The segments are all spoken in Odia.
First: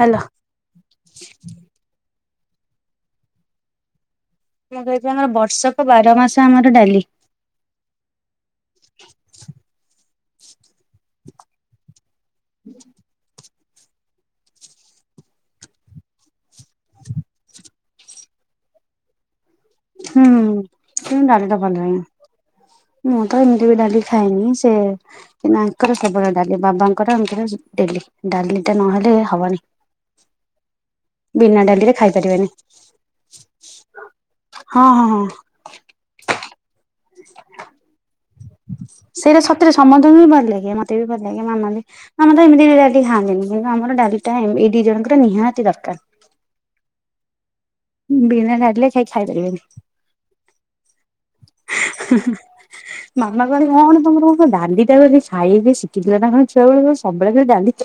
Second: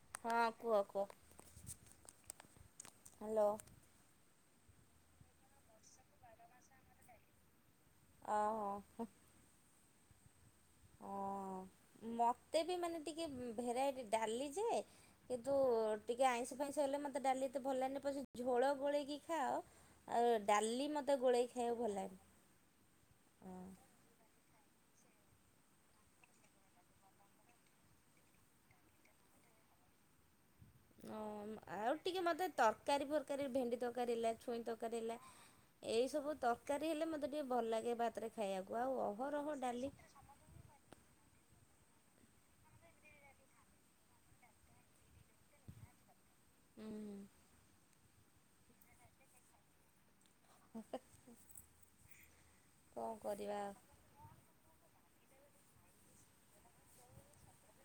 ହ୍ୟାଲୋ। ହଁ କୁହ କୁହ। ହ୍ୟାଲୋ। ମୁଁ କହୁଛିି ଆମର ବର୍ଷକ ବାର ମାସ ଆମର ଡାଲି। ଓ ହୋ। ହଁ ମୋତେ ବି ମାନେ ଟିକେ ଭେରାଇଟି ଡାଲି ଯେ କିନ୍ତୁ ଟିକେ ଆଇଁଷ ଫାଇଁସ ହେଲେ ମତେ ଡାଲି ଏତେ ଭଲ ଲାଗେନି, ପଛେ ଝୋଳ ଗୋଳେଇକି ଖାଅ ହୁଁ। ଆଉ ଡାଲି ମତେ କିନ୍ତୁ ଡାଲି ଗୋଳେଇ ଟା ଖାଇଆକୁ ଭଲ ଲାଗେ ଲାଗେନି। ମୁଁ ତ ଏମିତି ବି ହଁ। ଡାଲି ଖାଏନି ସେ ଆଙ୍କର ସବୁବେଳେ ଡାଲି ବାବାଙ୍କର ଆଙ୍କର ଡେଲି ଡାଲିଟା ନହେଲେ ହବନି। ଓ ବିନା ଆଉ ଡାଲିରେ ଖାଇ ଟିକେ ମତେ ପାରିବେନି ତର କାରୀ ଫରକାରୀ ଭେଣ୍ଡି ତରକାରୀ ହେଲା ଛୁଇଁ ହଁ ତରକାରୀ ହଁ ହେଲା ହଁ ଏଇସବୁ ତ ରକାରୀ ହେଲେ ମୋତେ ଟିକେ ଭଲ ଲାଗେ ଭାତରେ ଖାଇବାକୁ ଆଉ ଅହରହ ଡାଲି [unintelligible] ଏତେ ବି ଭଲ ଲାଗେ ମାମା ବି ଆମେ ତ ଏମିତି ଡାଲି ଖାନ୍ତିନି କିନ୍ତୁ ଆମ ଡାଲି ଟା ଏ ଦି ଜଣଙ୍କର ନିହାତି ଦରକାର। ହୁଁ। ବିନା ଡାଲିରେ କେହି ଖାଇପାରିବେନି। ମାମା [unintelligible] କଣ କରିବା ଆଉ କଣ। ଡାଲି ଟା [unintelligible] ଶିଖିଥିଲା ନା କଣ ଛୁଆବେଳୁ ସବୁବେଳେ ଡ଼ାଲି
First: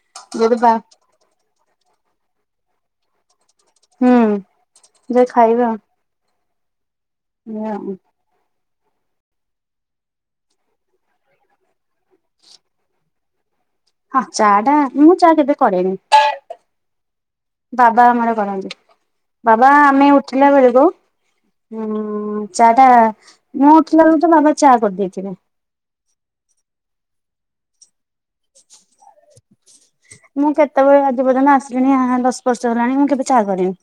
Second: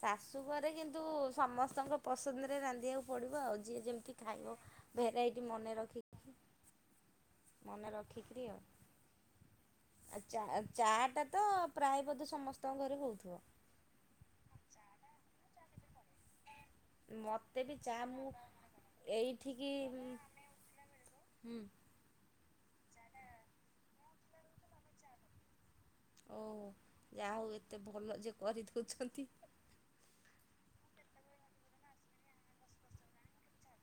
ଶାଶୁ ଘରେ କିନ୍ତୁ ସମସ୍ତଙ୍କ ପସନ୍ଦରେ ରାନ୍ଧିବାକୁ ପଡ଼ିବ ଆଉ ଯିଏ ଯେମିତି ହୁଁ ଖାଇବ ଯେ ଭେରାଇଟି ଖାଇବା ମନେ ରଖି ମନେ ଆଉ ରଖିକିରି ଆଉ। ଆଉ ଚା ଚାଟା ତ ପ୍ରାୟ ବୋଧେ ସମସ୍ତଙ୍କ ଘରେ ହଉଥିବ। ହଁ ଚା ଟା ମୁଁ ଚା କେବେ କରେନି। ମତେ ବି ଚା ବାବା ମୁଁ ଆମର କରନ୍ତି ବାବା ଏଇଠିକି ହୁଁ ଆମେ ଉଠିଲା ବେଳକୁ ହୁଁ ଚା ଟା ମୁଁ ଉଠିଲା ବେଳକୁ ତ ବାବା ଚା କରିଦେଇଥିବେ। ଓ ଯାହଉ ଏତେ ଭଲ ଯେ କରିଦଉଛନ୍ତି। ମୁଁ କେତେବେଳେ ଆଜି ପର୍ଯ୍ୟନ୍ତ ଆସିଲିଣି ଦଶ ବର୍ଷ ହେଲାଣି ମୁଁ କେବେ ଚାହା କରିନି।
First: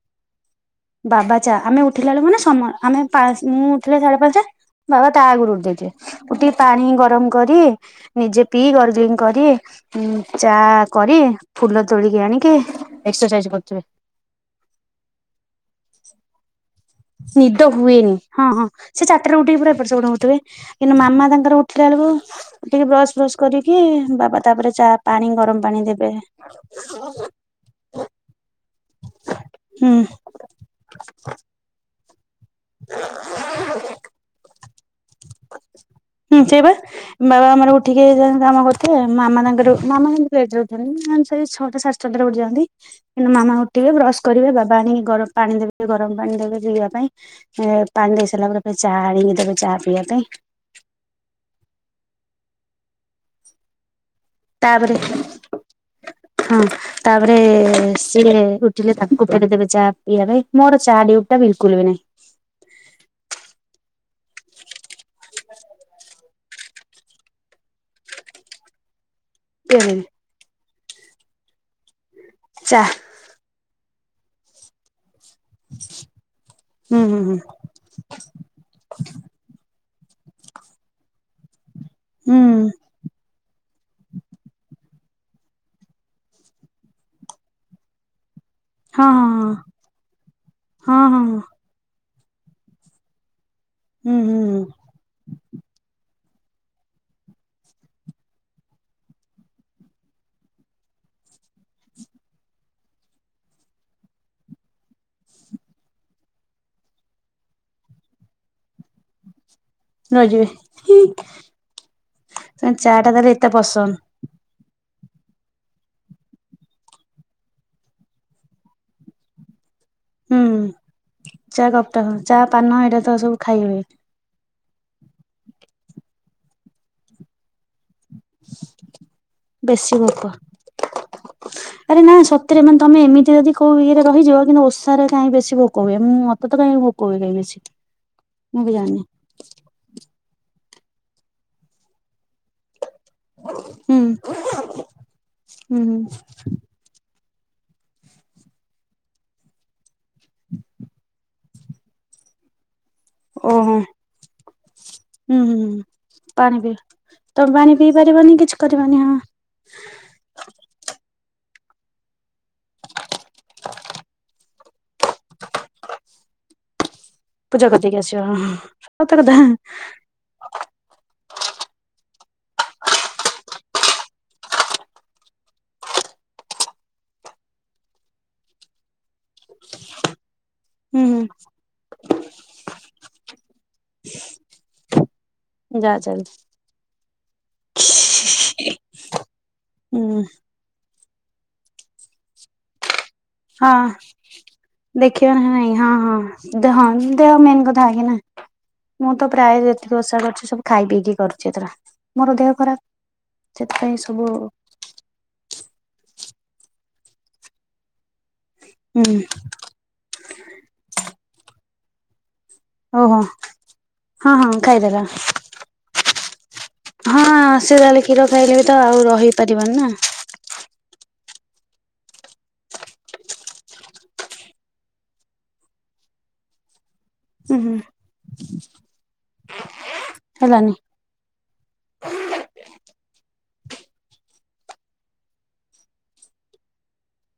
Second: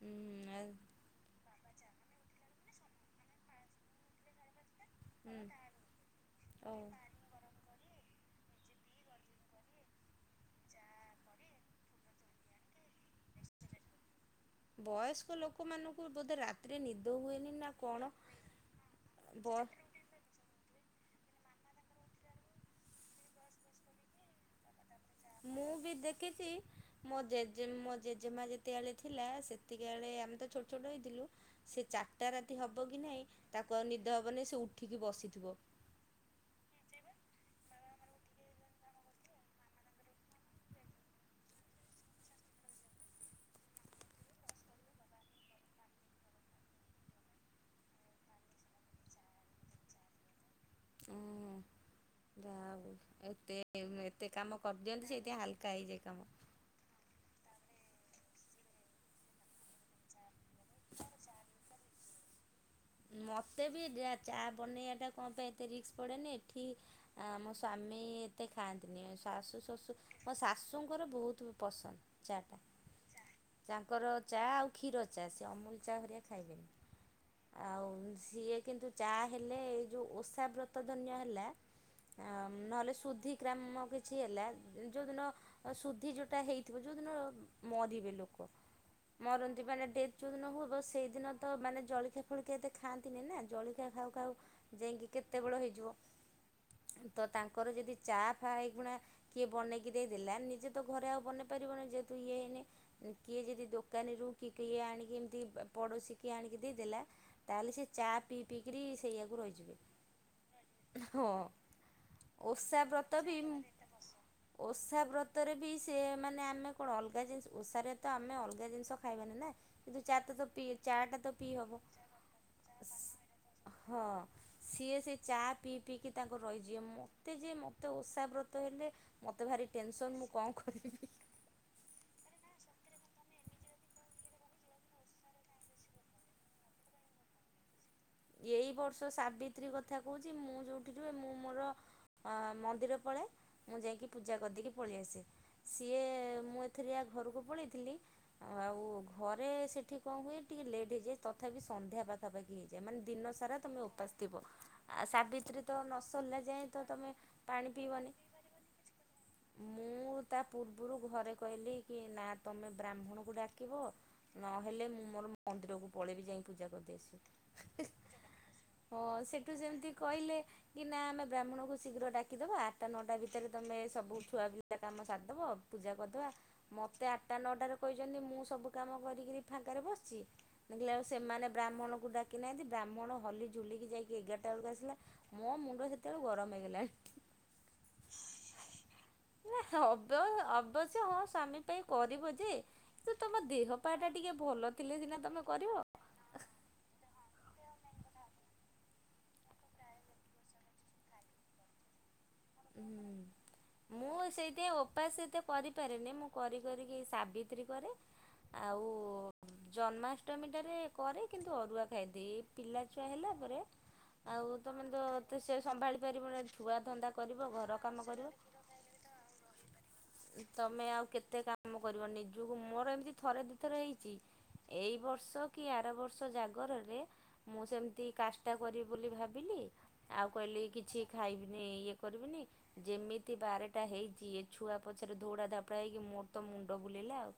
ହୁଁ ଆଉ ବାବା ଚା ଆମେ ଉଠିଲା ବେଳୁ ମାନେ ସମ ଆମେ ପା ମୁଁ ଉଠିଲା ସାଢେ ପାଞ୍ଚଟା ବାବା ତା ହୁଁ। ଆଗରୁୁ ଉଠି ଯାଇଥିବେ ଉଠିକି ହଉ। ପାଣି ଗରମ କରି ନିଜେ ପିଇ ଗର୍ଗଲିଙ୍ଗ କରି ଚା କରି ଫୁଲ ତୋଳିକି ଆଣିକି ଏକ୍ସରସାଇଜ୍ କରୁଥିବେ। ବୟସ୍କ ଲୋକମାନଙ୍କୁ ବୋଧେ ରାତିରେ ନିଦ ହୁଏନି ନିଦ ନା କଣ? ହୁଏନି ହଁ ହଁ ସେ ଚାରଟା ରୁ ବ ଉଠିକି ପୁରା ଏପଟ ସେପଟ ହଉଥିବେ। କିନ୍ତୁ ମାମା ତାଙ୍କର ଉଠିଲା ବେଳକୁ ଟିକେ ବ୍ରସ୍ ବ୍ରସ୍ କରିକି ବାବା ତାପରେ ଚା ପାଣି ଗରମ ପାଣି ଦେବେ। ଯେ ମୋ ଜେଜେମା ଯେତେବେଳେ ଥିଲା ସେତିକି ହୁଁ ବେଳେ ଆମେ ତ ଛୋଟ ଛୋଟ ହେଇଥିଲୁ ସେ ଚା [unintelligible] ରାତି ହେବ କି ନାହିଁ ତାକୁ ଆଉ ନିଦ ହେବନି ସେ ଉଠିକି ବସିଥିବ। ହୁଁ ସେ ବା। ବାବା ଆମର ଉଠିକି କାମ କରୁଥିବେ ମାମା ତାଙ୍କର [unintelligible] ଛଅଟା ସାଢ଼େ ଛଅ ଟା। [unintelligible] ରେ ଉଠି ଯାଆନ୍ତି। କିନ୍ତୁ ମାମା ଉଠିବେ ବ୍ରଶ କରିବେ ବାବା ଆଣି କି ଗରମ ପାଣି ଦେବେ ଗରମ ପାଣି ଦେବେ ପିଇବା ପାଇଁ। ଏ ପାଣି ଦେଇ ସାରିଲା ପରେ ଚା ଆଣିକି ଦେବେ ଚାହା ପିଇବା ପାଇଁ। ହଁ ଯାହାହଉ ଏତେ ଏତେ କାମ ତାପରେ କରିଦିଅନ୍ତି ସେଇଠି ହାଲକା ହେଇଯାଏ କାମ। ହଁ ତାପରେ ସିଏ ଉଠିଲେ ତାଙ୍କୁ ଫେରେ ଦେବେ ଚା ପିଇବା ପାଇଁ ମୋର ଚା ଡ୍ୟୁଟି ଟା ବିଲକୁଲ ବି ନାଇଁ। ମତେ ଭି ଦେ ଚାହା ବନାଇବା ଟା କଣ ପାଇଁ ଏତେ ରିସ୍କ୍ ପଡେନି ଏଠି ଆ ମୋ ସ୍ୱାମୀ ଏତେ ଖାଆନ୍ତିନି। ଶାଶୁ ପିଇବେନି ଶଶୁର ମୋ ଶାଶୁଙ୍କର ବହୁତ ପସନ୍ଦ ଚା ଟା। ତାଙ୍କର ଚା ଆଉ କ୍ଷୀର ଚା ସେ ଅମୁଲ ଚା ହରିଆ ଖାଇବେନି। ହୁଁ ହୁଁ ହୁଁ। ଆଉ ସିଏ କିନ୍ତୁ ଚା ହେଲେ ଏଇ ଯେଉଁ ଓଷା ବ୍ରତ ଧନ୍ୟ ହେଲା ଆ ହୁଁ ନହେଲେ ଶୁଦ୍ଧି କ୍ରାମ କିଛି ହେଲା ଯେଉଁଦିନ ସୁଧି ଯେଉଁଟା ହେଇଥିବ ଯେଉଁଦିନ ମରିବେ ଲୋକ। ହଁ ମରନ୍ତି ମାନେ ଡେଥ ଯୋଉଦିନ ହବ ହଁ ହଁ ହଁ ହଁ ହଁ ସେଇଦିନ ତ ମାନେ ଜଳଖିଆ ଫଳିଖିଆ ଏତେ ଖାଆନ୍ତିନି ନା। ଜଳି ଖିଆ ଖାଉ ହୁଁ ଖାଉ ହୁଁ ହୁଁ ଯାଇଁକି କେତେବେଳ ହେଇଯିବ। ତ ତାଙ୍କର ଯଦି ଚା ଫା ହେଇଗୁଣା କିଏ ବନେଇକି ଦେଇଦେଲା, ନିଜେ ତ ଘରେ ଆଉ ବନେଇ ପାରିବନି ଯେହେତୁ ଇଏ ହେଇନି। କିଏ ଯଦି ଦୋକାନୀରୁ କିଏ କିଏ ଆଣିକି ଏମିତି ପଡ଼ୋଶୀ କିଏ ଆଣିକି ଦେଇଦେଲା ତାହେଲେ ସେ ଚା ପିଇ ପିଇକିରି ସେଇୟାକୁ ରହିଯିବେ। ରହିଯିବେ ହଁ। ଚା ଓଷା ଟା ବ୍ରତ ତାହେଲେ ବି ଏତେ ପସନ୍ଦ ଓଷା ବ୍ରତରେ ବି ସିଏ ମାନେ ଆମେ କଣ ଅଲଗା ଜିନିଷ ଓଷାରେ ତ ଆମେ ଅଲଗା ଜିନିଷ ଖାଇବାନି ନା। କିନ୍ତୁ ଚା ଟା ହୁଁ ତ ପି ଚା ଟା ତ ପିଇ ଚା ହବ। କପଟା ହଁ ଚା, ପାନ ଏରା ତ ସବୁ ଖାଇ ହୁଏ। ହଁ ସିଏ ସେ ଚା ପିଇ ପିଇକି ତାଙ୍କୁ ରହିଯିବେ। ମୋତେ ଯିଏ ମ ତୋ ଓଷାବ୍ରତ ହେଲେ ମୋତେ ଭାରି ବେଶୀ ଭୋକ ଟେନସନ୍ ମୁଁ କଣ କରିବି। ଆରେ ନା ସତରେ ମାନେ ତମେ ଏମିତି ଯଦି କୋଉ ଇଏ ରେ ରହିଯିବ। କିନ୍ତୁ ଓଷାରେ କାଇଁ ବେଶୀ ଭୋକ ହୁଏ। ମୁଁ ମତେ କାଇଁ ଭୋକ ହୁଏ କାଇଁ ବେଶୀ। ମୁଁ ଏଇ ବି ଜାଣିନି ବର୍ଷ ସାବିତ୍ରୀ କଥା କହୁଚି ମୁଁ ଯୋଉଠି ରୁହେ ମୁଁ ମୋର ଅ ମନ୍ଦିର ପଳାଏ। ମୁଁ ହୁଁ ଯାଇକି ପୂଜା କରିଦେଇକି ପଳେଇ ଆସେ। ହୁଁ ହୁଁ ସିଏ ମୁଁ ଥରିଆ ଘରକୁ ପଳେଇଥିଲି ଆଉ ଘରେ ସେଠି କଣ ହୁଏ ଟିକେ ଲେଟ୍ ହେଇଯାଏ। ତଥାପି ସନ୍ଧ୍ୟା ପାଖାପାଖି ହେଇ ଏ ମାନେ ଦିନ ସାରା ଓହୋ ତମେ ଉପାସ ଥିବ। ଆ ହୁଁ ହୁଁ ସାବିତ୍ରୀ ତ ହୁଁ ନ ସରିଲା ପାଣି ଯାଏ ପିଇ ତ ତମେ ତମେ ପାଣି ପିଇ ପାରିବନି କିଛି କରିବନି ହଁ। ମୁଁ ତା ପୂର୍ବରୁ ଘରେ କହିଲି କି ନା ତମେ ବ୍ରାହ୍ମଣକୁ ଡାକିବ ନହେଲେ ମୁଁ ମୋର ମନ୍ଦିରକୁ ପଳେଇବି ଯାଇ ପୂଜା କରିଦେଇ ଆସିବି। ପୂଜା କରିଦେଇ କି ଆସିବ। ହଁ ହଁ ସତକଥା। ସେଠୁ ସେମିତି କହିଲେ କି ନା ଆମେ ବ୍ରାହ୍ମଣକୁ ଶୀଘ୍ର ଡାକିଦବା ଆଠଟା ନଅଟା ଭିତରେ ତମେ ସବୁ ଛୁଆ ବି ପୂଜା କାମ ସାରିଦବ ପୂଜା କରିଦବା ମୋତେ ଆଠଟା ନଅଟାରେ କହିଚନ୍ତି ମୁଁ ସବୁ କାମ କରିକିରି ଫାଙ୍କାରେ ବସିଚି। ଦେଖିଲା ହୁଁ ବେଳକୁ ସେମାନେ ବ୍ରାହ୍ମଣକୁ ଡାକିନାହାନ୍ତି ବ୍ରାହ୍ମଣ ହଲି ଝୁଲିକି ଯାଇକି ଏଗାରଟା ବେଳକୁ ଆସିଲା। ମୋ ହୁଁ ମୁଣ୍ଡ ଯା ସେତେବେଳେ କୁ ଚାଲଛି ଗରମ ହେଇଗଲାଣି। ହୁଁ ଅବ୍ୟ ଅବଶ୍ୟ ହଁ ସ୍ୱାମୀ ପାଇଁ କରିବ ଯେ ସେ ତମ ଦେହ ହଁ ପା ଟା ଟିକେ ଭଲ ଥିଲେ ସିନା ତମେ କରିବ। ଦେହଁ ଦେହ ମେନ୍ କଥା ଆଗେ ନା। ମୁଁ ତ ପ୍ରାୟ ଯେତିକି ଓଷା କରୁଚି ସବୁ ଖାଇ ପିକି କରୁଚି ଏଥର। ମୋର ଦେହ ଖରାପ ହୁଁ, ସେଥିପାଇଁ ମୁଁ ସବୁ ସେଇଥିପାଇଁ ଓପାସ ଏତେ କରିପାରେନି। ମୁଁ କରି କରିିକି ଏଇ ସାବିତ୍ରୀ କରେ। ଆଉ ହୁଁ ଜନ୍ମାଷ୍ଟମୀ ଟାରେ କରେ କିନ୍ତୁ ଅରୁଆ ଖାଇଦିଏ। ପିଲା ଛୁଆ ଓହୋ ହେଲା ପରେ ହଁ ହଁ ଆଉ ତମେ ତ ଖାଇଦେଲା ଏତେ ସେ ସମ୍ଭାଳି ପାରିବନୁ ଛୁଆ ତ ହଁ ସେ ଯାହେଲେ କ୍ଷୀର ଖାଇଲେ ବି ତ ଆଉ ରହିପାରିବାନି ନା। ତମେ ଆଉ କେତେ କାମ କରିବ। ନିଜକୁ ମୋର ଏମିତି ଥରେ ଦି ଥର ହେଇଚି। ଏଇ ବର୍ଷ କି ଆର ବର୍ଷ ଜାଗରରେ ହୁଁ ମୁଁ ହୁଁ ସେମତି କାଷ୍ଟା କରିବି ବୋଲି ଭାବିଲି ଆଉ କହିଲି ହେଲାନି କିଛି ଖାଇବିନି ଇଏ କରିବିନି। ଯେମିତି ବାରଟା ହେଇଚି ଏ ଛୁଆ ପଛରେ ଧଉଡା ଧାପଡା ହେଇକି ମୋର ତ ମୁଣ୍ଡ ବୁଲେଇଲା ଆଉ।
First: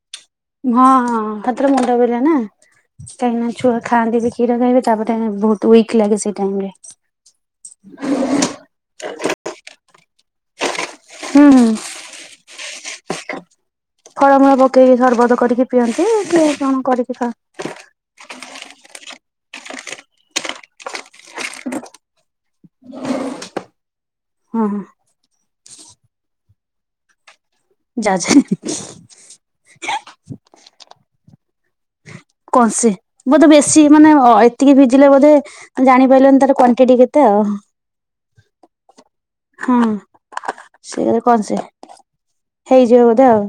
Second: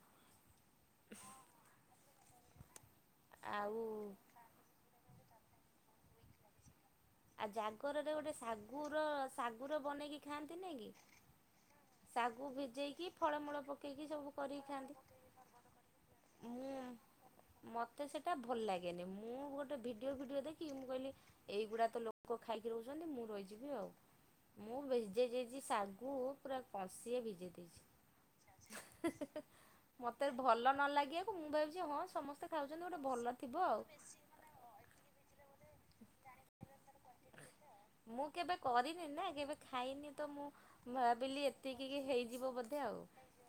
ହଁ ହଁ ହେଥୀରେ ମୁଣ୍ଡ ବୁଲାଏ ନା। କାହିଁକି ନା ଛୁଆ ଆଉ ଖାଆନ୍ତି ବି। କ୍ଷୀର ଖାଇବେ। ତାପରେ ବହୁତ ୱିକ୍ ଲାଗେ ସେ ଟାଇମ୍ ରେ। ଆଉ ଜାଗରରେ ଗୋଟେ ଶାଗୁର ଶାଗୁର ବନେଇକି ଖାଆନ୍ତିନି କି? ହୁଁ ହୁଁ। ଶାଗୁ ଭିଜେଇକି ଫଳମୂଳ ପ ଫଳମୂଳ ପକେଇକି ସରବତ କରିକି ପିଅନ୍ତି। ସେ କଣ କରିକି ଖା ମତେ ସେଟା ଭଲ ଲାଗେନି। ମୁଁ ଗୋଟେ ଭିଡିଓ ଫିଡିଓ ଦେଖି ମୁଁ କହିଲି ଏଇଗୁଡା ତ ଲୋକ ଖାଇକି ରହୁଛନ୍ତି ମୁଁ ରହିଯିବି ଆଉ ହଁ ମୁଁ ହଁ ଭିଜେଇ ଦେଇଛି ଶାଗୁ ପୁରା କଷିଏ ଭିଜେଇ ଦେଇଛି ଯାଉଛି ହ ମୋତେ ଭଲ ନ ଲାଗିବାକୁ ମୁଁ ଭାବିଛି ହଁ ସମସ୍ତେ ଖାଉଛନ୍ତି କଂସେ ଗୋଟେ ଭଲ ବୋଧେ ଥିବ ବେଶୀ ଆଉ। ମାନେ ଏତିକି ଭିଜିଲେ ବୋଧେ ଜାଣି ପାରିଲନି ତାର କ୍ଵାଣ୍ଟି କେତେ ଆଉ ମୁଁ କେବେ କରିନି ନା କେବେ ହଁ ଖାଇନି ତ ମୁଁ ସେ ଭାବିଲି କଂସେ ଏତିକି ହେଇଯିବ ବ ହେଇଯିବ ବୋଧେ ଆଉ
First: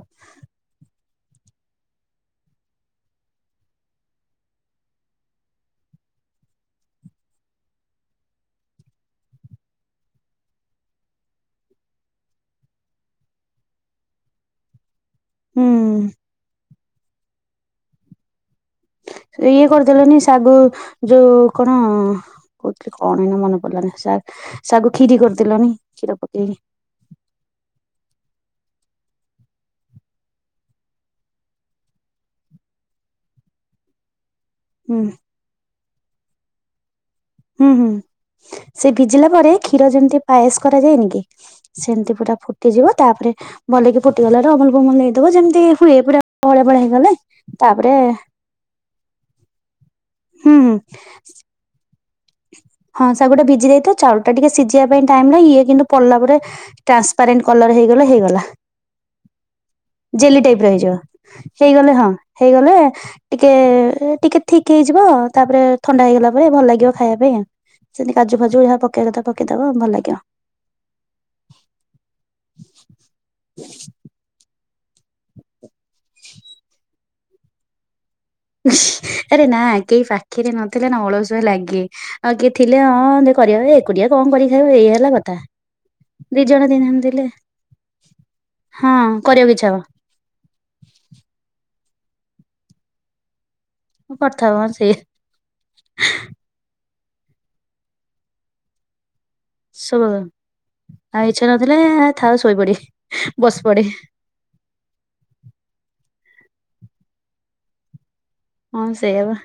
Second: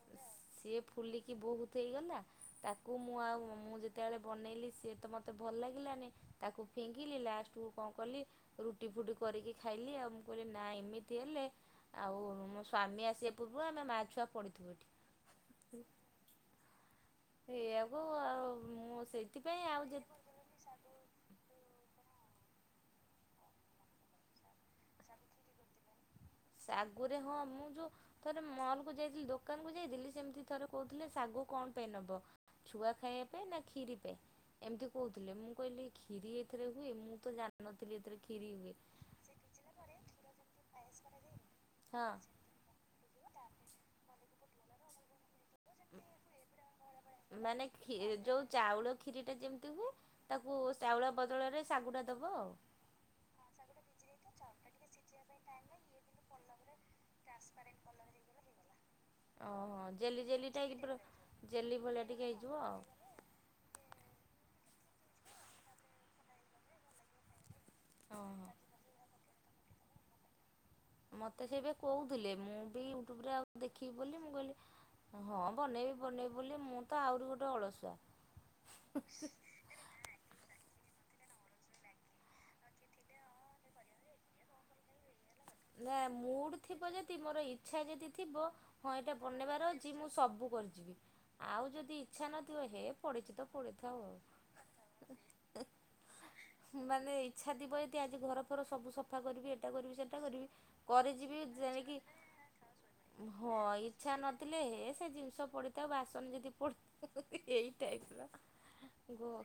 ସିଏ ଫୁଲିକି ବହୁତ ହେଇଗଲା ତାକୁ ମୁଁ ଆଉ ମୁଁ ଯେତେବେଳେ ବନେଇଲି ସିଏ ତ ମୋତେ ଭଲ ଲାଗିଲାନି ତାକୁ ଫିଙ୍ଗିଲି ଲାଷ୍ଟକୁ କଣ କଲି ରୁଟି ଫୁଟି କରିକି ଖାଇଲି ଆଉ ମୁଁ କହିଲି ନା ଏମିତି ହେଲେ ଆଉ ମୋ ସ୍ୱାମୀ ଆସିବା ପୂର୍ବରୁ ଆମେ ମାଆଛୁଆ ପଡ଼ିଥିବୁ ଏଠି। ହୁଁ ସେଇଆକୁ ଆଉ ମୁଁ ସେଇଥିପାଇଁ ଇଏ ଆଉ ଯେତେ କରିଦେଲେଣିି ସାଗୁ ଯୋଉ କଣ କଉଥିଲ କଣଇନା ମନେ ପଡିଲାନି ଶାଗ ସାଗୁ କ୍ଷୀରି କରିଦେଲନି କ୍ଷୀର ପକେଇକି। ତା ଆଗରେ ହଁ ମୁଁ ଯେଉଁ ଥରେ ମଲ କୁ ଯାଇଥିଲି ଦୋକାନ କୁ ଯାଇଥିଲି ସେମିତି ଥରେ କହୁଥିଲେ ଶାଗ କଣ ପାଇଁ ନବ। ଛୁଆ ଖାଇବା ପାଇଁ ଖିରି ପାଇଁ ଏମିତି ହୁଁ କହୁଥିଲେ ମୁଁ କହିଲି କ୍ଷୀରି ଏଥିରେ ହୁଏ ମୁଁ ତ ହୁଁ ହୁଁ ଜାଣିନଥିଲି ଏଥିରେ କ୍ଷୀରି ହୁଏ। ସେ ଭିଜିଲା ପରେ କ୍ଷୀର ଯେମିତି ପାଏସ କରାଯାଏନି କି ହଁ। ସେମତି ପୁରା ଫୁ ଫୁଟିଯିବ ତାପରେ ଭଲେଇକି ଫୁଟିଗଲା ରୁ ଅମୁଲ ଫମୁଲ ନେଇଦେବ ଯେମିତି ହୁଏ ପୁରା ବହଳିଆ ବହଳିଆ ହେଇଗଲେ ମାନେ ତାପରେ ଯୋଉ ଚାଉଳ କ୍ଷିରି ଟା ଯେମିତି ହୁଏ ହୁଁ ତାକୁ ହୁଁ ଚାଉଳ ବଦଳରେ ଶାଗୁଟା ଦବ ଆଉ। ହଁ ସେ ଗୋଟେ ଭିଜି ଦେଇଥିବ ଚାଉଳ ଟା ଟିକେ ସିଝିବା ପାଇଁ ଟାଇମ ଲାଗ ଇଏ କିନ୍ତୁ ପଡ଼ିଲା ପରେ ଟ୍ରାନ୍ସପାରେଣ୍ଟ କଲର ହେଇଗଲା ହେଇଗଲା। ଓହୋ ଜେଲି ଜେଲିଟା ଟାଇପ ର ଏଇ ହେଇଯିବ ପୁରା ଜେଲି ହେଇଗଲେ ହଁ ଭଳିଆ ଟିକେ ହେଇଯିବ ହେଇଗଲେ ଆଉ ଟିକେ ଟିକେ ଠିକ୍ ହେଇଯିବ ତାପରେ ଥଣ୍ଡା ହେଇଗଲା ପରେ ଭଲ ଲାଗିବ ଖାଇବା ପାଇଁ। ସେମିତି କାଜୁ ଓହୋ। ଫାଜୁ ଯାହା ପକେଇବା କଥା ପକେଇଦବ ଭଲ ଲାଗିବ। ମତେ ସେବେ କହୁଥିଲେ ମୁଁ ବି ୟୁଟ୍ୟୁବ ରେ ଆଉ ଦେଖିବି ବୋଲି ମୁଁ କହିଲି। ହଁ ବନେଇବି ବନେଇି ବୋଲି ମୁଁ ତ ଆହୁରି ଗୋଟେ ଅଳସୁଆ। ଆରେ ନା କେହି ଫା ପାଖରେ ନଥିଲେ ନା ଅଳସୁଆ ଲାଗେ ଆଉ କିଏ ଥିଲେ ହଁ ଯେ କରିବା ଏକୁଟିଆ କଣ କରି ଖାଇବା ଏଇ ହେଲା କ ନା ମୁଡ ଥିବ ଯଦି ମୋର ଇଚ୍ଛା ଯଦି ଥିବ ହଁ ଏଇଟା କରିବାକୁ ଇଚ୍ଛା ବନେଇବାର ହବ ଅଛି ମୁଁ ସବୁ କରିଯିବି ଆଉ ଯଦି ଇଚ୍ଛା ନଥିବ ହେ ପଢିଛି ତ ପଢି ଥାଉ ଉ କରିଥାଉ ହଁ ସେଇ ଏଁ ହୁଁ ମାନେ ଇଚ୍ଛା ଥିବ ଆଦି ଆଜି ଘର ଫର ସବୁ ସଫା କରିବି ଏଟା କରିବି ସେ ସବୁ ଏଟା କରିବି କରି ଆଉ ଯିବି ଇଚ୍ଛା ନଥିଲେ ଯେମିତି ଥାଉ ଶୋଇପଡେ ହଁ ବସି ପଡେ ଇଚ୍ଛା ନ ଥିଲେ ହେ ସେ ଜିନିଷ ପଡିଥାଉ ବାସନ ଯଦି ପଡୁ ଏୟୀ ଟାଇପ ର ହଁ ସେଇଆ ଗ ବା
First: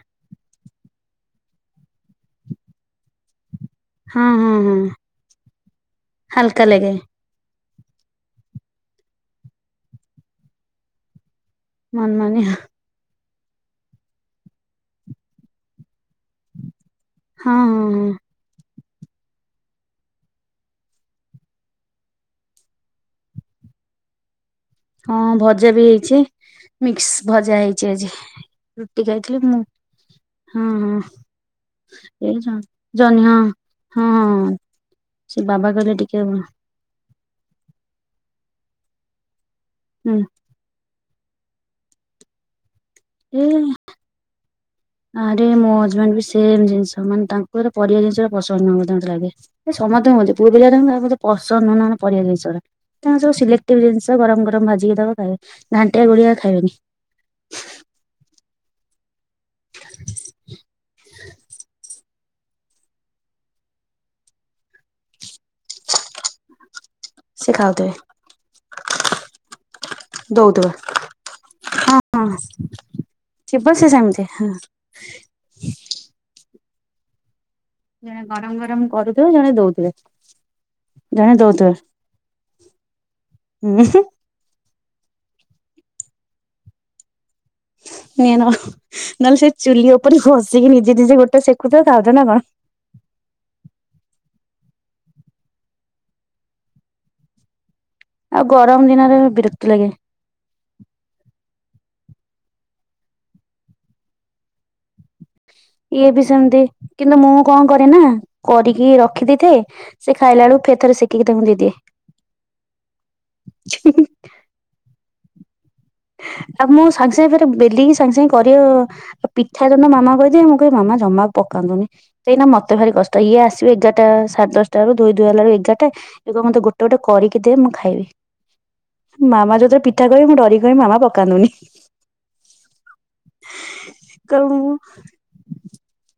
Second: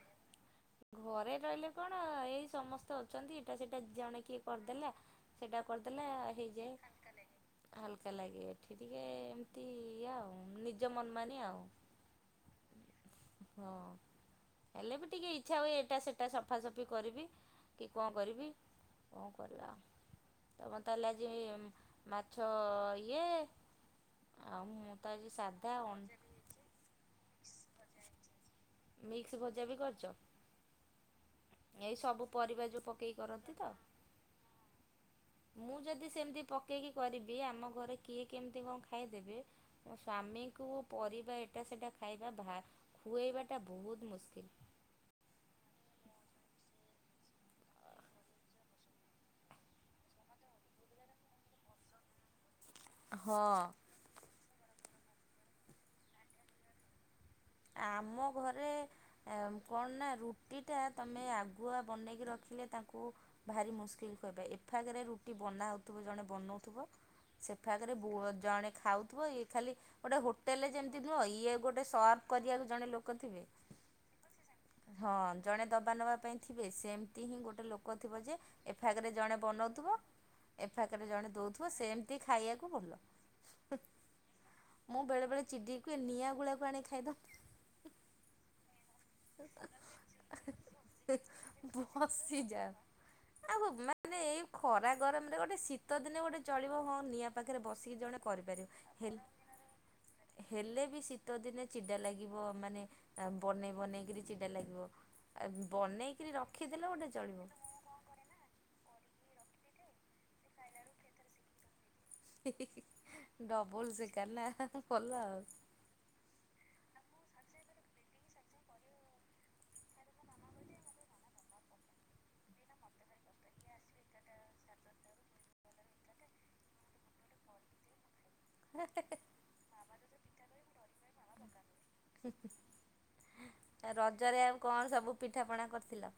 ଘରେ ରହିଲେ କଣ ଏଇ ସମସ୍ତେ ଅଛନ୍ତି ତ ସେଟା ଜଣେ ହଁ କିଏ ହଁ ହଁ କରିଦେଲା ସେଟା କରିଦେଲା ହାଲକା ହେଇଯାଏ। ଲାଗେ ହାଲକା ଲାଗେ ଏଠି ଟିକେ ଏମିତି ୟେ ଆଉ ନିଜ ମନମାନି ଆଉ ମନମାନି ହଁ ହେଲେ ବି ଟିକେ ଇଚ୍ଛା ହୁଏ ଏଟା ସେଟା ସଫାସଫି କରିବି ହଁ କି ଙ୍କ ହଁ କରିବି ଙ୍କ କରିବା ତମର ତାହେଲେ ଆଜି ମାଛ ଇଏ ଆଉ ମୁଁ ତ ହଁ ଆଜି ସାଧା ଭଜାବି ଅନ୍ ହେଇଛି ମିକ୍ସ ଭଜା ହେଇଛି ଆଜି। ରୁଟି ମିକ୍ସ ଖାଇଥିଲି ମୁଁ ଭଜା ବି କରିଚ ହଁ ହ ସବୁ ଏଇ ଜ ପରିବା ଯୋଉ ପକେଇକି ଜହ୍ନି ହଁ କରନ୍ତି ତ? ହଁଁ। ସେ ବାବା କରେ ଟିକେ ଭ କେଇକି କରିଦିଏ ଆମ ଘରେ କିଏ କେମିତି କ ଖାଇଦେବେ ମୋ ହୁଁ ସ୍ଵାମୀ କୁ କୁ ପରିବା ଏଟା ସେଟା ଖାଇବା ଭା ଏ ଖୁଆଇବାଟା ବହୁତ ମୁସ୍କିଲ୍। ଆରେ ମୋ ହଜବାଣ୍ଡ ବି ସେମ ଜିନିଷ ମାନେ ଟାଙ୍କୁ ଏରା ପରିବା ଜିନିଷ ପସନ୍ଦ ନୁଏ ମତେ ଟେ ଲାଗେ। ଏ ସମସ୍ତେ ହୁଅନ୍ତି ପୁଅ ପିଲାଙ୍କ ରନା ପସନ୍ଦ ନୁହେଁ ନା ପରିବା ଜିନିଷଟା ତାଙ୍କ ସବୁ ହଁ ସେଲେକ୍ଟିବ ଜିନିଷ ତାଙ୍କୁ ଗରମ ଗରମ ଭାଜିକି ଦବ ଖାଇବେ ଘାଣ୍ଟିଆ ଗୁଳିଆ ଖାଇବେନି। ଆମ ଘରେ ଏମ୍ କଣ ନା ରୁଟିଟା ତମେ ଆଗୁଆ ବନେଇକି ରଖିଲେ ତାଙ୍କୁ ଭାରି ମୁସ୍କିଲକ କବେ ଏଫାକରେ ରୁଟି ବନାହେଉଥିବ ଜଣେ ବନଉଥିବ ସେ ଖାଉଥିବେ ସେଫାକରେ ବୁଅ ଜଣେ ଖାଉଥିବ ଇଏ ଖାଲି ଗୋଟେ ହୋଟେଲ ଦଉଥିବେ ଯେମିତି ଦୁଅ ଇଏ ଗୋଟେ ହଁ ସର୍ଭ ହଁ କରିବାକୁ ଜଣେ ଲୋକ ଥିବେ। ଥିବ ସେ ସେମିତି ହଁ। ହଁ ଜଣେ ଦବା ନବା ପାଇଁ ଥିବେ ସେମତି ହିଁ ଗୋଟେ ଲୋ ଜଣେ କୋଥିବ ଯେ ଗରମ ଗରମ ଏଫାକରେ କରୁଥିବେ ଜଣେ ଦଉଥିବେ ବନଉଥିବ ଏଫାକରେ ଜଣେ ଦଉଥିବ ସେମତି ଖାଇବାକୁ ଭଲ। ଉ ହୁଁ ମ୍। ମୁଁ ବେଳେବେଳେ ଚିଡ଼ିକି କୁଏ ନିଆଁ ଗୁଳା କୁ ଆଣିକି ଖାଇଦ ନିଆଁ ନ ନହେଲେ ସେ ଚୁଲି ଉପରେ ଭଷିକି ନିଜେ ନିଜେ ଗୋଟେ ସେକୁ ଥାଅ ଖାଉଥାଅ ନା କଣ? ବସିଯାଉ। ଆଉ କଣ ମାନେ ଏଇ ଖରା ଗରମରେ ଗୋଟେ ଶୀତ ଦିନ ଗୋଟେ ଚଳିବ ହଁ ନିଆଁ ପାଖରେ ବସି ତିକୀ ଜଣେ ଆଉ ଗରମ କରିପାରିବ ଦିନରେ ହେଲ୍ ବିରକ୍ତି ଲାଗେ ହେଲେ ବି ଶୀତ ଦିନେ ଚିଡା ଲାଗି ଥିବ ମାନେ ଆ ବନେଇ ବନେଇକରି ଚିଡା ଲାଗିବ। ଆ ଇଏ ବି ବନେଇକି ସେମିତି ରଖିଦେଲେ ଗୋଟେ କିନ୍ତୁ ମୁଁ ଚଳିବ। କଣ କରେ ନା କରିକି ରଖିଦେଇଥାଏ ସେ ଖାଇଲା ବେଳକୁ ଫେରେ ଥରେ ସେକିକି ତାଙ୍କୁ ଦେଇଦିଏ। ଇ ହି ହି ଡବଲ ସେକା ନା ହା ହା ଭଲ ଆଉ। ଆଉ ମୁଁ ସାଙ୍ଗେ ସାଙ୍ଗେ ଫେରେ ବେଲିକି ସାଙ୍ଗେ ସାଙ୍ଗେ କରିଓ ପିଠା ଯୌନ ମାମା ଭୋଜି ମୁଁ କହେ ମାମା ଜମା ପ କାନ୍ଦୁନି ଏଇନା ମତେ ଭାରି କଷ୍ଟ ଇଏ ଆସିବେ ଏଗାରଟା ସାଢେ ଦଶଟା ରୁ ଧଇ ଧୁଆ ହେଲାବେଳକୁ ଏଗାରଟା ଏ କହିବ ମତେ ଗୋଟେ ଗୋଟେ କରିକି ଦେ ମୁଁ ଖାଇବି ମାମା ଯେତେବେଳେ ପିଠା କରି ମୁଁ ଡରି ହୁଁ ହୁଁ ଆ ରଜରେ କହିବୁ ଆଉ କଣ ସବୁ ପିଠାପଣା କରିଥିଲ?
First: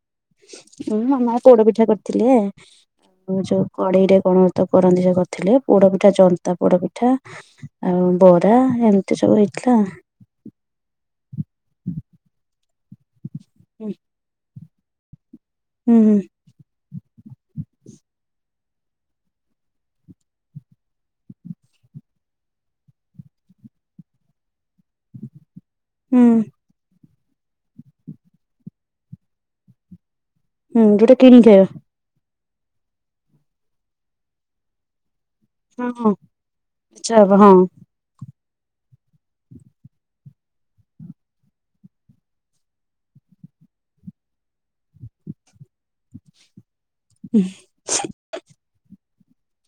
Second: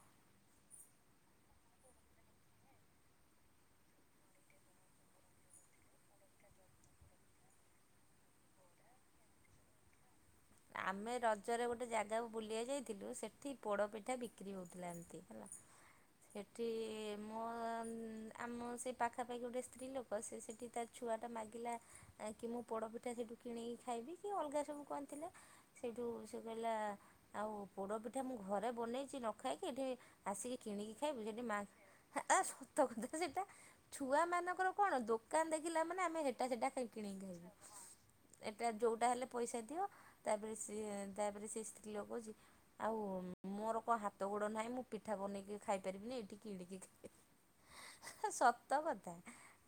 ଉ ମାମା ପୋଡପିଠା କରିଥିଲେ ଉ ଯୋଉ କଢେଇରେ କଣ ତ କରନ୍ତି ଯୋଉ କରିଥିଲେ ପୋଡପିଠା ଜନ୍ତା ପୋଡପିଠା ଆଉ ବରା ଏମତି ସବୁ ହେଇଥିଲା। ଆମେ ରଜରେ ଗୋଟେ ଜାଗାକୁ ବୁଲିଆ ଯାଇଥିଲୁ ସେଠି ପୋଡପିଠା ବିକ କ୍ରି ହଉଥିଲା ଏମିତି ହେଲା। ହୁଁ ହୁଁ। ଏଠି ମୋ ଆମ ସେ ପାଖାପାଖି ଗୋଟେ ସ୍ତ୍ରୀ ଲୋକ ସେ ସେଠି ତା ଛୁଆଟା ମାଗିଲା କି ମୁଁ ପୋଡ଼ପିଠା ସେଇଠୁ କିଣିକି ଖାଇବି କି ଅଲଗା ସବୁ କଣ ଥିଲା। ସେଇଠୁ ହୁଁ ସେ କହିଲା ଆଉ ପୋଡ଼ପିଠା ମୁଁ ଘରେ ବନେଇଚି ନ ଖାଇକି ଏଠି ଆସିକି ହୁଁ କିଣିକି ଯୋଉଟା ଖାଇବୁ ସେଠି କିଣିକି ମା ଖାଇବା ହା ଆ ସତ କଥା ସେଟା ଛୁଆ ମାନଙ୍କର କଣ ଦୋ କାନ ଦେଖିଲା ହଁ ମାନେ ହଁ ଆମେ ହେଁଟା ସେଟା ଆଚ୍ଛା କିଣିକି ବାବା ଖାଇବୁ ହଁ ଏଟା ଯୋଉଟା ହେଲେ ପଇସା ଦିିଅ ତାପରେ ସିଏ ତାପରେ ସେ ସ୍ତ୍ରୀ ଲୋକ କହୁଚି ଆଉ ମୋର କଣ ହାତ ଗୋଡ ନାହିଁ ମୁଁ ପିଠା ବନେଇକି ଖାଇ ପାରିବିନି ଏଇଠି କିଣିକି ଖା ଉଁ। ସତ କଥା।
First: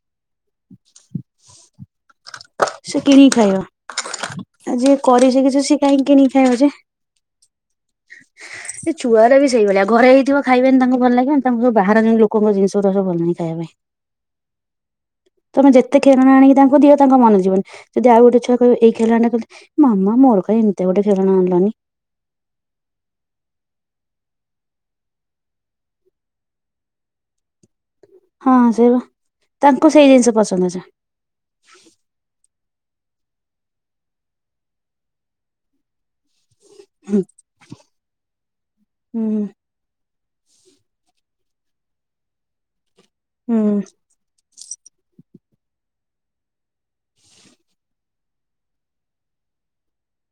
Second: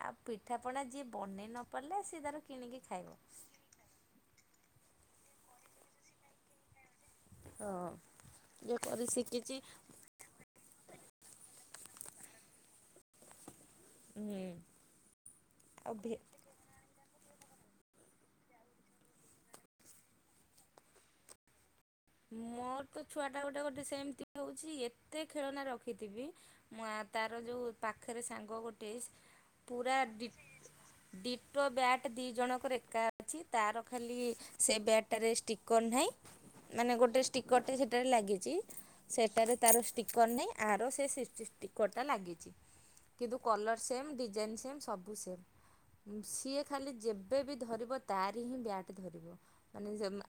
ଆଉ ପିଠାପଣା ଯିଏ ବନେଇ ନ ପାରିଲା ସେ ତାର କିଣିକି ସେ ଖାଇବ। କିଣିକି ଖାଇବା ଆଉ ଯିଏ କରି ଶିଖିଛି ସେ କାହିଁକି ଖାଇବ ଯେ? ହଁ। ଯିଏ ଏଇ କରି ଛୁଆରା ବି ଶିଖିଛି ସେଇଭଳିଆ ଘରେ ହେଇଥିବ ଖାଇବେନି ତାଙ୍କୁ ଭଲ ଲାଗିବନି ତାଙ୍କୁ ସବୁ ବାହାର ଯାଇଁ ଲୋକଙ୍କ ଜିନିଷଉରା ସବୁ ଭଲଲାଗେ ଖାଇବା ପାଇଁ। ହୁଁ। ତମେ ଆଉ ଯେତେ ଭେ ଖେଳଣା ଆଣିକି ତାଙ୍କୁ ଦିଅ ତାଙ୍କ ମନ ଯିବନି। ଯଦି ଆଉ ଗଟେ ଛୁଆ କହିବ ଏଇ ଖେଳନାଟେ ଖେଳତେ ମାମା ମୋର କାଇଁ ଏମିତିଆ ଗୋଟେ ଖେଳଣା ଆଣିଲନି? ମୋର ତ ଛୁଆଟା ଗୋଟେ ଗୋଟେ ସେମତି ହୋଉଛି ଏତେ ଖେଳନା ରଖିଥିବି ମୁଁ ଆ ତାର ଯୋଉ ପାଖରେ ସାଙ୍ଗ ହଁ ଗୋଟେ ସେଇବା ତାଙ୍କୁ ପୁରା ସେଇ ଜିନିଷ ପସନ୍ଦ ଡିଟୋ ଆଚ୍ଛା ଡିଟୋ ବ୍ୟାଟ୍ ଦିଇ ଜଣଙ୍କର ଏକା ଅଛି ତାର ଖାଲି ସେ ବ୍ୟାଟଟାରେ ଷ୍ଟିକର୍ ନାହିଁ ମାନେ ଗୋଟେ ହୁଁ ଷ୍ଟିକରଟେ ସେଟାରେ ଲାଗିଚି ହୁଁ ସେଟାରେ ତାର ଷ୍ଟିକର୍ ନାଇଁ ଆର ସେ ସେ ସି ସି ଷ୍ଟିକରଟା ଲାଗିଚି। କିନ୍ତୁ ହୁଁ। କଲର୍ ସେମ୍ ଡିଜାଇନ୍ ସେମ୍ ସବୁ ସେମ୍। ଉଁ ସିଏ ଖାଲି ଯେବେବି ଧରିବ ତାରି ହିଁ ବ୍ୟାଟ୍ ଧରିବ ମାନେ ଯମା